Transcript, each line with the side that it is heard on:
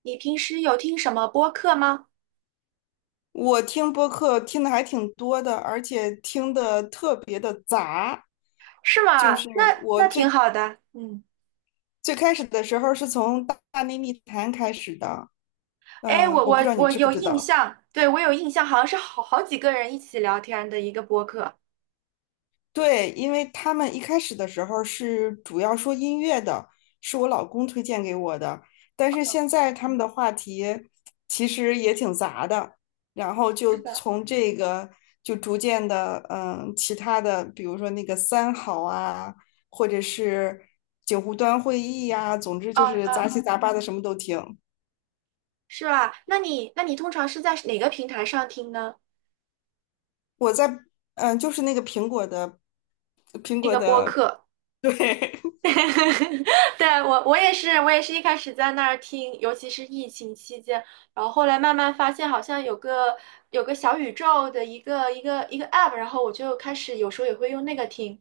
right: 你平时有听什么播客吗？
left: 我听播客听的还挺多的，而且听的特别的杂。
right: 是吗？
left: 就是
right: 那
left: 我
right: 那挺
left: 最
right: 好的。嗯。
left: 最开始的时候是从大内密谈开始的，
right: 哎，我
left: 我不
right: 我
left: 知道你
right: 我
left: 知不
right: 有
left: 知
right: 印
left: 道。
right: 象。对，我有印象。好像是好几个人一起聊天的一个播客，
left: 对，因为他们一开始的时候是主要说音乐的，是我老公推荐给我的。但是现在他们的话题其实也挺杂的，然后
right: 是
left: 就
right: 吧？
left: 从这个就逐渐的，其他的，比如说那个三好啊，或者是九湖端会议呀、总之
right: 啊
left: 就是
right: 啊，
left: 杂七杂八的什么都听。
right: 是吧？那你通常是在哪个平台上听呢？
left: 我在，就是那个苹果的，苹
right: 那
left: 果
right: 个播
left: 的，
right: 客？
left: 对。
right: 对，我也是。我也是一开始在那儿听，尤其是疫情期间，然后后来慢慢发现好像有个有个小宇宙的一个 app，然后我就开始有时候也会用那个听。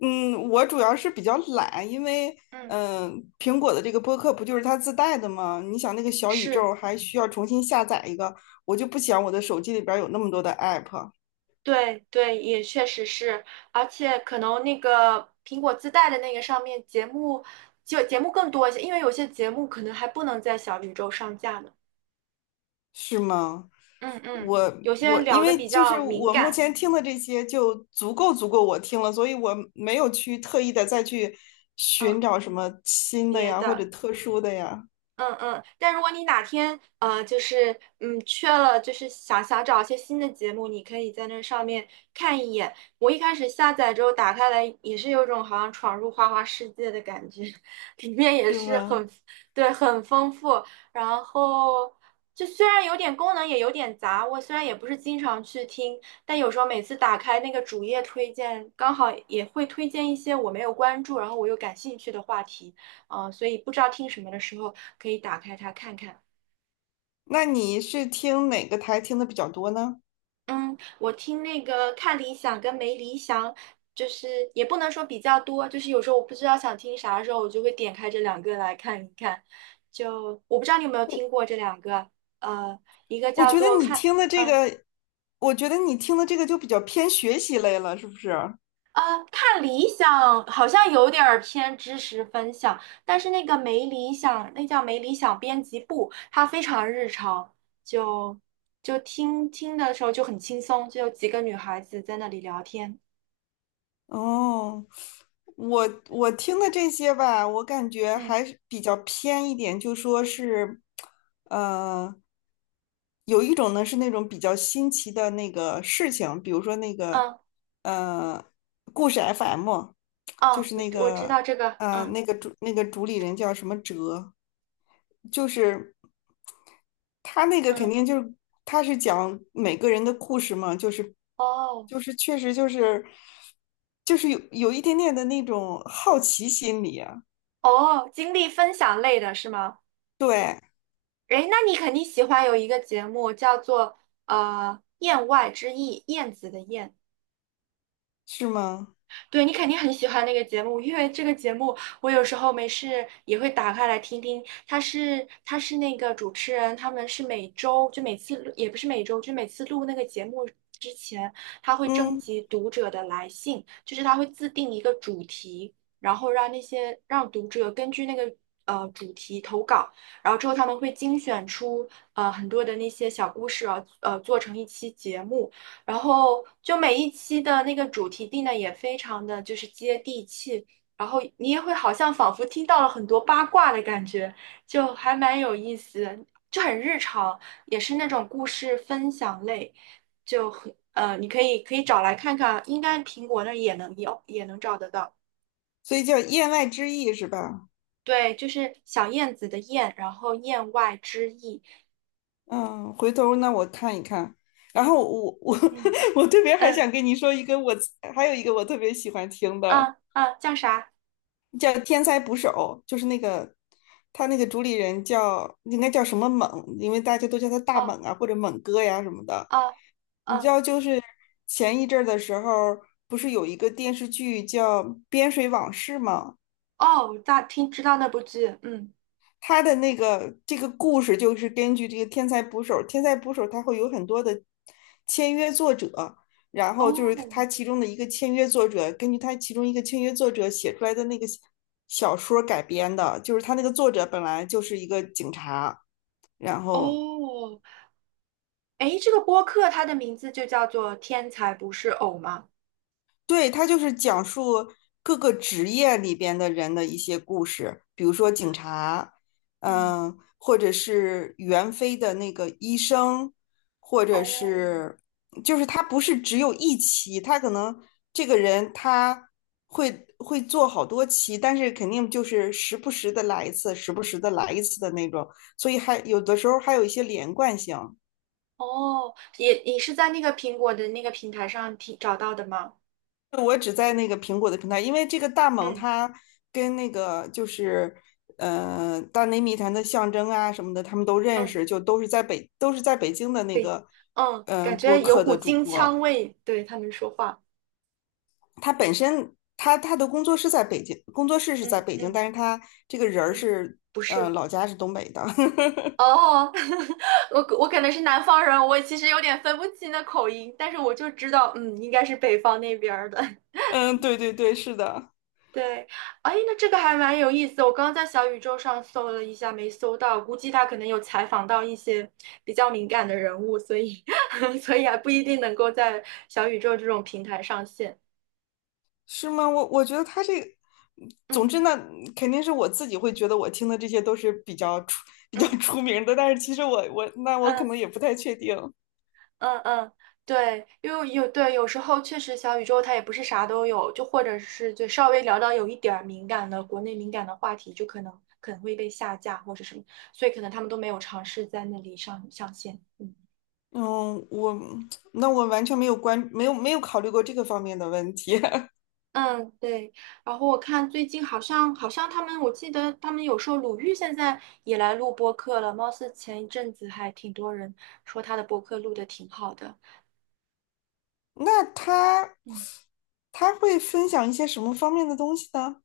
left: 嗯，我主要是比较懒，因为
right: 嗯。
left: 嗯、苹果的这个播客不就是它自带的吗？你想那个小宇
right: 是。
left: 宙还需要重新下载一个，我就不想我的手机里边儿有那么多的 app，
right: 对对，也确实是。而且可能那个苹果自带的那个上面节目就节目更多一些，因为有些节目可能还不能在小宇宙上架呢。
left: 是吗？
right: 嗯嗯。
left: 我
right: 有些
left: 我因
right: 聊的
left: 为
right: 比
left: 就是
right: 较敏
left: 我目
right: 感，
left: 前听的这些就足够我听了，所以我没有去特意的再去
right: 嗯，
left: 寻找什么新的
right: 别
left: 呀，或者
right: 的。
left: 特殊的呀，
right: 嗯嗯。但如果你哪天就是缺了，就是想找一些新的节目，你可以在那上面看一眼。我一开始下载之后打开来，也是有种好像闯入花花世界的感觉，里面也
left: 是
right: 是
left: 吗？
right: 很，对，很丰富。然后就虽然有点功能也有点杂，我虽然也不是经常去听，但有时候每次打开那个主页推荐，刚好也会推荐一些我没有关注，然后我又感兴趣的话题。所以不知道听什么的时候可以打开它看看。
left: 那你是听哪个台听的比较多呢？
right: 嗯，我听那个看理想跟没理想，就是也不能说比较多，就是有时候我不知道想听啥的时候，我就会点开这两个来看一看。就我不知道你有没有听过这两个，呃，一个
left: 我
right: 叫
left: 觉得
right: 做
left: 你
right: 看，
left: 听的这
right: 嗯。
left: 个，我觉得你听的这个就比较偏学习类了，是不是？
right: 呃，看理想好像有点儿偏知识分享，但是那个没理想，那叫没理想编辑部，它非常日常，就就听听的时候就很轻松，就有几个女孩子在那里聊天。
left: 哦，我听的这些吧，我感觉
right: 嗯
left: 还是比较偏一点，就说是，呃，有一种呢是那种比较新奇的那个事情，比如说那个，
right: 嗯。
left: 呃，故事 FM，就
right: 哦，
left: 是
right: 我
left: 那
right: 我知
left: 个。
right: 道这个，嗯
left: 那个主理人叫什么哲，就是他那个肯
right: 嗯。
left: 定就是他是讲每个人的故事嘛，就是
right: 哦
left: 就是确实就是有一点点的那种好奇心理啊，
right: 哦，经历分享类的是吗？
left: 对，
right: 诶，那你肯定喜欢有一个节目叫做《燕外之意》，燕子的燕。
left: 是吗？
right: 对，你肯定很喜欢那个节目，因为这个节目我有时候没事也会打开来听听。他是那个主持人，他们是每周就每次录也不是每周，就每次录那个节目之前，他会征
left: 嗯，
right: 集读者的来信，就是他会自定一个主题，然后让那些让读者根据那个主题投稿，然后之后他们会精选出很多的那些小故事啊，做成一期节目。然后就每一期的那个主题定的也非常的就是接地气，然后你也会好像仿佛听到了很多八卦的感觉，就还蛮有意思，就很日常，也是那种故事分享类，就很,你可以找来看看，应该苹果那儿也能有，也能找得到。
left: 所以叫言外之意是吧？
right: 对，就是小燕子的燕，然后燕外之意。
left: 嗯，回头那我看一看。然后我
right: 嗯
left: 我特别还
right: 嗯。
left: 想跟你说一个我，还有一个我特别喜欢听的。
right: 啊啊，叫啥？
left: 叫天才捕手，就是那个他那个主理人应该叫什么猛，因为大家都叫他大
right: 哦
left: 猛啊或者猛哥呀什么的。
right: 哦
left: 你知
right: 哦
left: 道，就是前一阵儿的时候，不是有一个电视剧叫《边水往事》吗？
right: 哦，大听知道那部剧，嗯。
left: 他的那个这个故事就是根据这个天才捕手，天才捕手他会有很多的签约作者，然后就是他
right: 哦
left: 其中的一个签约作者，根据他其中一个签约作者写出来的那个小说改编的，就是他那个作者本来就是一个警察，然后
right: 哦，诶，这个播客它的名字就叫做《天才不是偶》吗？
left: 对，它就是讲述各个职业里边的人的一些故事，比如说警察，
right: 嗯。
left: 或者是袁飞的那个医生，或者
right: 哦
left: 是，就是他不是只有一期，他可能这个人他会做好多期，但是肯定就是时不时的来一次，时不时的来一次的那种，所以还有的时候还有一些连贯性。
right: 哦，也你是在那个苹果的那个平台上听找到的吗？
left: 我只在那个苹果的平台，因为这个大猛
right: 嗯
left: 他跟那个就是大内密谈的象征啊什么的，他们都认
right: 嗯，
left: 识，就都是在北京的那
right: 对，
left: 个
right: 嗯，感
left: 播
right: 觉有
left: 客
right: 股
left: 的主
right: 京
left: 播。
right: 腔味，对他们说话，
left: 他本身他的工作室在北京，工作室是在
right: 嗯
left: 北京，
right: 嗯。
left: 但是他这个人儿
right: 嗯，
left: 是
right: 不是。
left: 老家是东北的。
right: 哦，我可能是南方人，我其实有点分不清的口音，但是我就知道，嗯，应该是北方那边儿的。
left: 嗯，对对对，是的。
right: 对。哎，那这个还蛮有意思。我刚刚在小宇宙上搜了一下，没搜到，估计他可能有采访到一些比较敏感的人物，所以 所以还不一定能够在小宇宙这种平台上线。
left: 是吗？我觉得他这个，总
right: 嗯
left: 之呢，肯定是我自己会觉得我听的这些都是比较
right: 嗯
left: 出名的，但是其实我那我可
right: 嗯
left: 能也不太确定。
right: 嗯嗯，对。因为有对有时候确实小宇宙它也不是啥都有，就或者是就稍微聊到有一点儿敏感的国内敏感的话题，就可能会被下架或者什么，所以可能他们都没有尝试在那里上线。嗯。
left: 嗯，我那我完全没有关没有没有考虑过这个方面的问题。
right: 嗯，对。然后我看最近好像他们，我记得他们有说鲁豫现在也来录播客了，貌似前一阵子还挺多人说他的播客录的挺好的。
left: 那他
right: 嗯，
left: 他会分享一些什么方面的东西呢？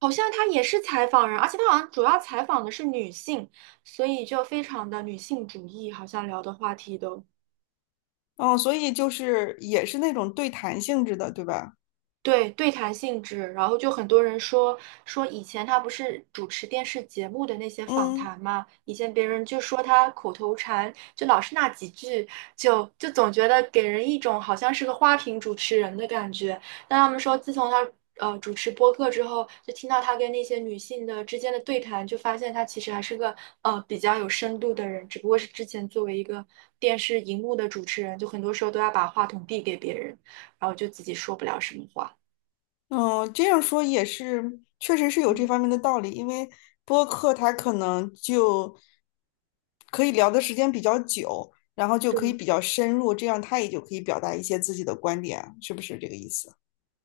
right: 好像他也是采访人，而且他好像主要采访的是女性，所以就非常的女性主义，好像聊的话题都
left: 哦，所以就是也是那种对谈性质的，对吧？
right: 对，对谈性质。然后就很多人说说以前他不是主持电视节目的那些访
left: 嗯。
right: 谈嘛，以前别人就说他口头禅，就老是那几句，就总觉得给人一种好像是个花瓶主持人的感觉。但他们说，自从他主持播客之后，就听到他跟那些女性的之间的对谈，就发现他其实还是个比较有深度的人，只不过是之前作为一个电视荧幕的主持人，就很多时候都要把话筒递给别人，然后就自己说不了什么话。
left: 嗯，这样说也是，确实是有这
right: 嗯。
left: 方面的道理。因为播客它可能就可以聊的时间比较久，然后就可以
right: 对，
left: 比较深入，这样他也就可以表达一些自己的观点，是不是这个意思？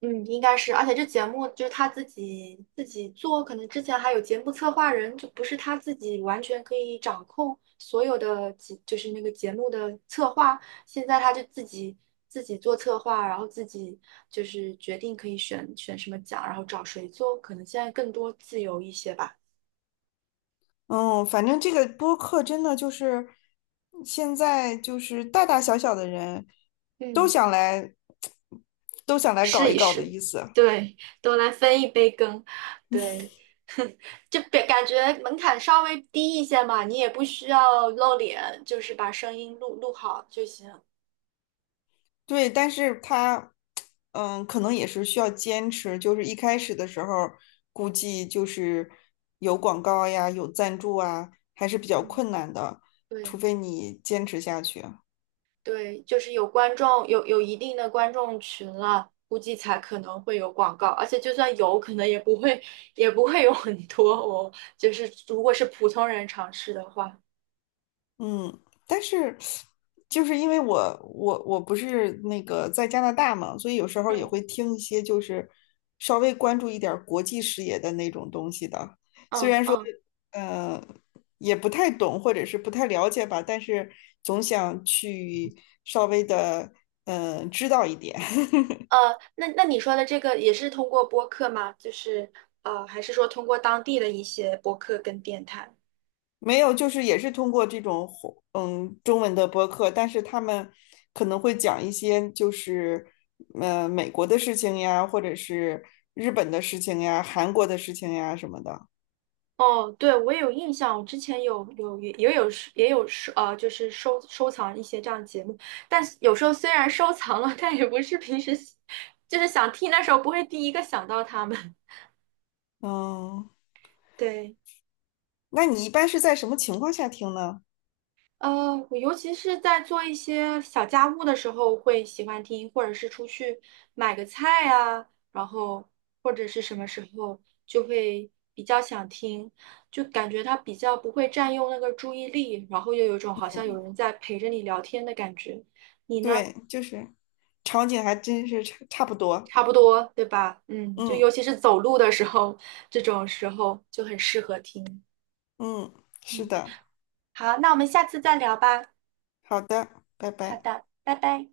right: 嗯，应该是。而且这节目就是他自己做，可能之前还有节目策划人，就不是他自己完全可以掌控所有的节，就是那个节目的策划。现在他就自己做策划，然后自己就是决定可以选什么奖，然后找谁做，可能现在更多自由一些吧。
left: 嗯，反正这个播客真的就是现在就是大大小小的人都
right: 嗯，
left: 想来，都想来搞
right: 试
left: 一
right: 一
left: 搞的
right: 试，
left: 意思。
right: 对，都来分一杯羹，对。就别感觉门槛稍微低一些嘛，你也不需要露脸，就是把声音录好就行。
left: 对，但是他可能也是需要坚持，就是一开始的时候，估计就是有广告呀，有赞助啊，还是比较
right: 嗯，
left: 困难的，除
right: 对
left: 非你坚持下去。
right: 对，就是有观众，有一定的观众群了，估计才可能会有广告，而且就算有可能也不会也不会有很多哦。就是如果是普通人尝试的话，
left: 嗯，但是就是因为我不是那个在加拿大嘛，所以有时候也
right: 嗯
left: 会听一些就是稍微关注一点儿国际视野的那种东西的。虽
right: 嗯。
left: 然说
right: 嗯，
left: 呃也不太懂或者是不太了解吧，但是总想去稍微的知道一点。
right: 那你说的这个也是通过播客吗？就是还是说通过当地的一些播客跟电台？
left: 没有，就是也是通过这种中文的播客，但是他们可能会讲一些就是美国的事情呀，或者是日本的事情呀、韩国的事情呀什么的。
right: 哦，对，我也有印象，我之前有有也也有是也有收呃，就是收藏一些这样的节目，但是有时候虽然收藏了，但也不是平时喜就是想听，那时候不会第一个想到他们。
left: 嗯，
right: 对。
left: 那你一般是在什么情况下听呢？
right: 我尤其是在做一些小家务的时候会喜欢听，或者是出去买个菜啊，然后或者是什么时候就会比较想听，就感觉它比较不会占用那个注意力，然后又有一种好像有人在陪着你聊天的感觉。你呢？
left: 对，就是场景还真是差不多。
right: 差不多，对吧？嗯，就
left: 嗯
right: 尤其是走路的时候，这种时候就很适合听。
left: 嗯，是
right: 嗯，
left: 的，
right: 好，那我们下次再聊吧。
left: 好的，拜
right: 好
left: 拜。
right: 的，拜拜。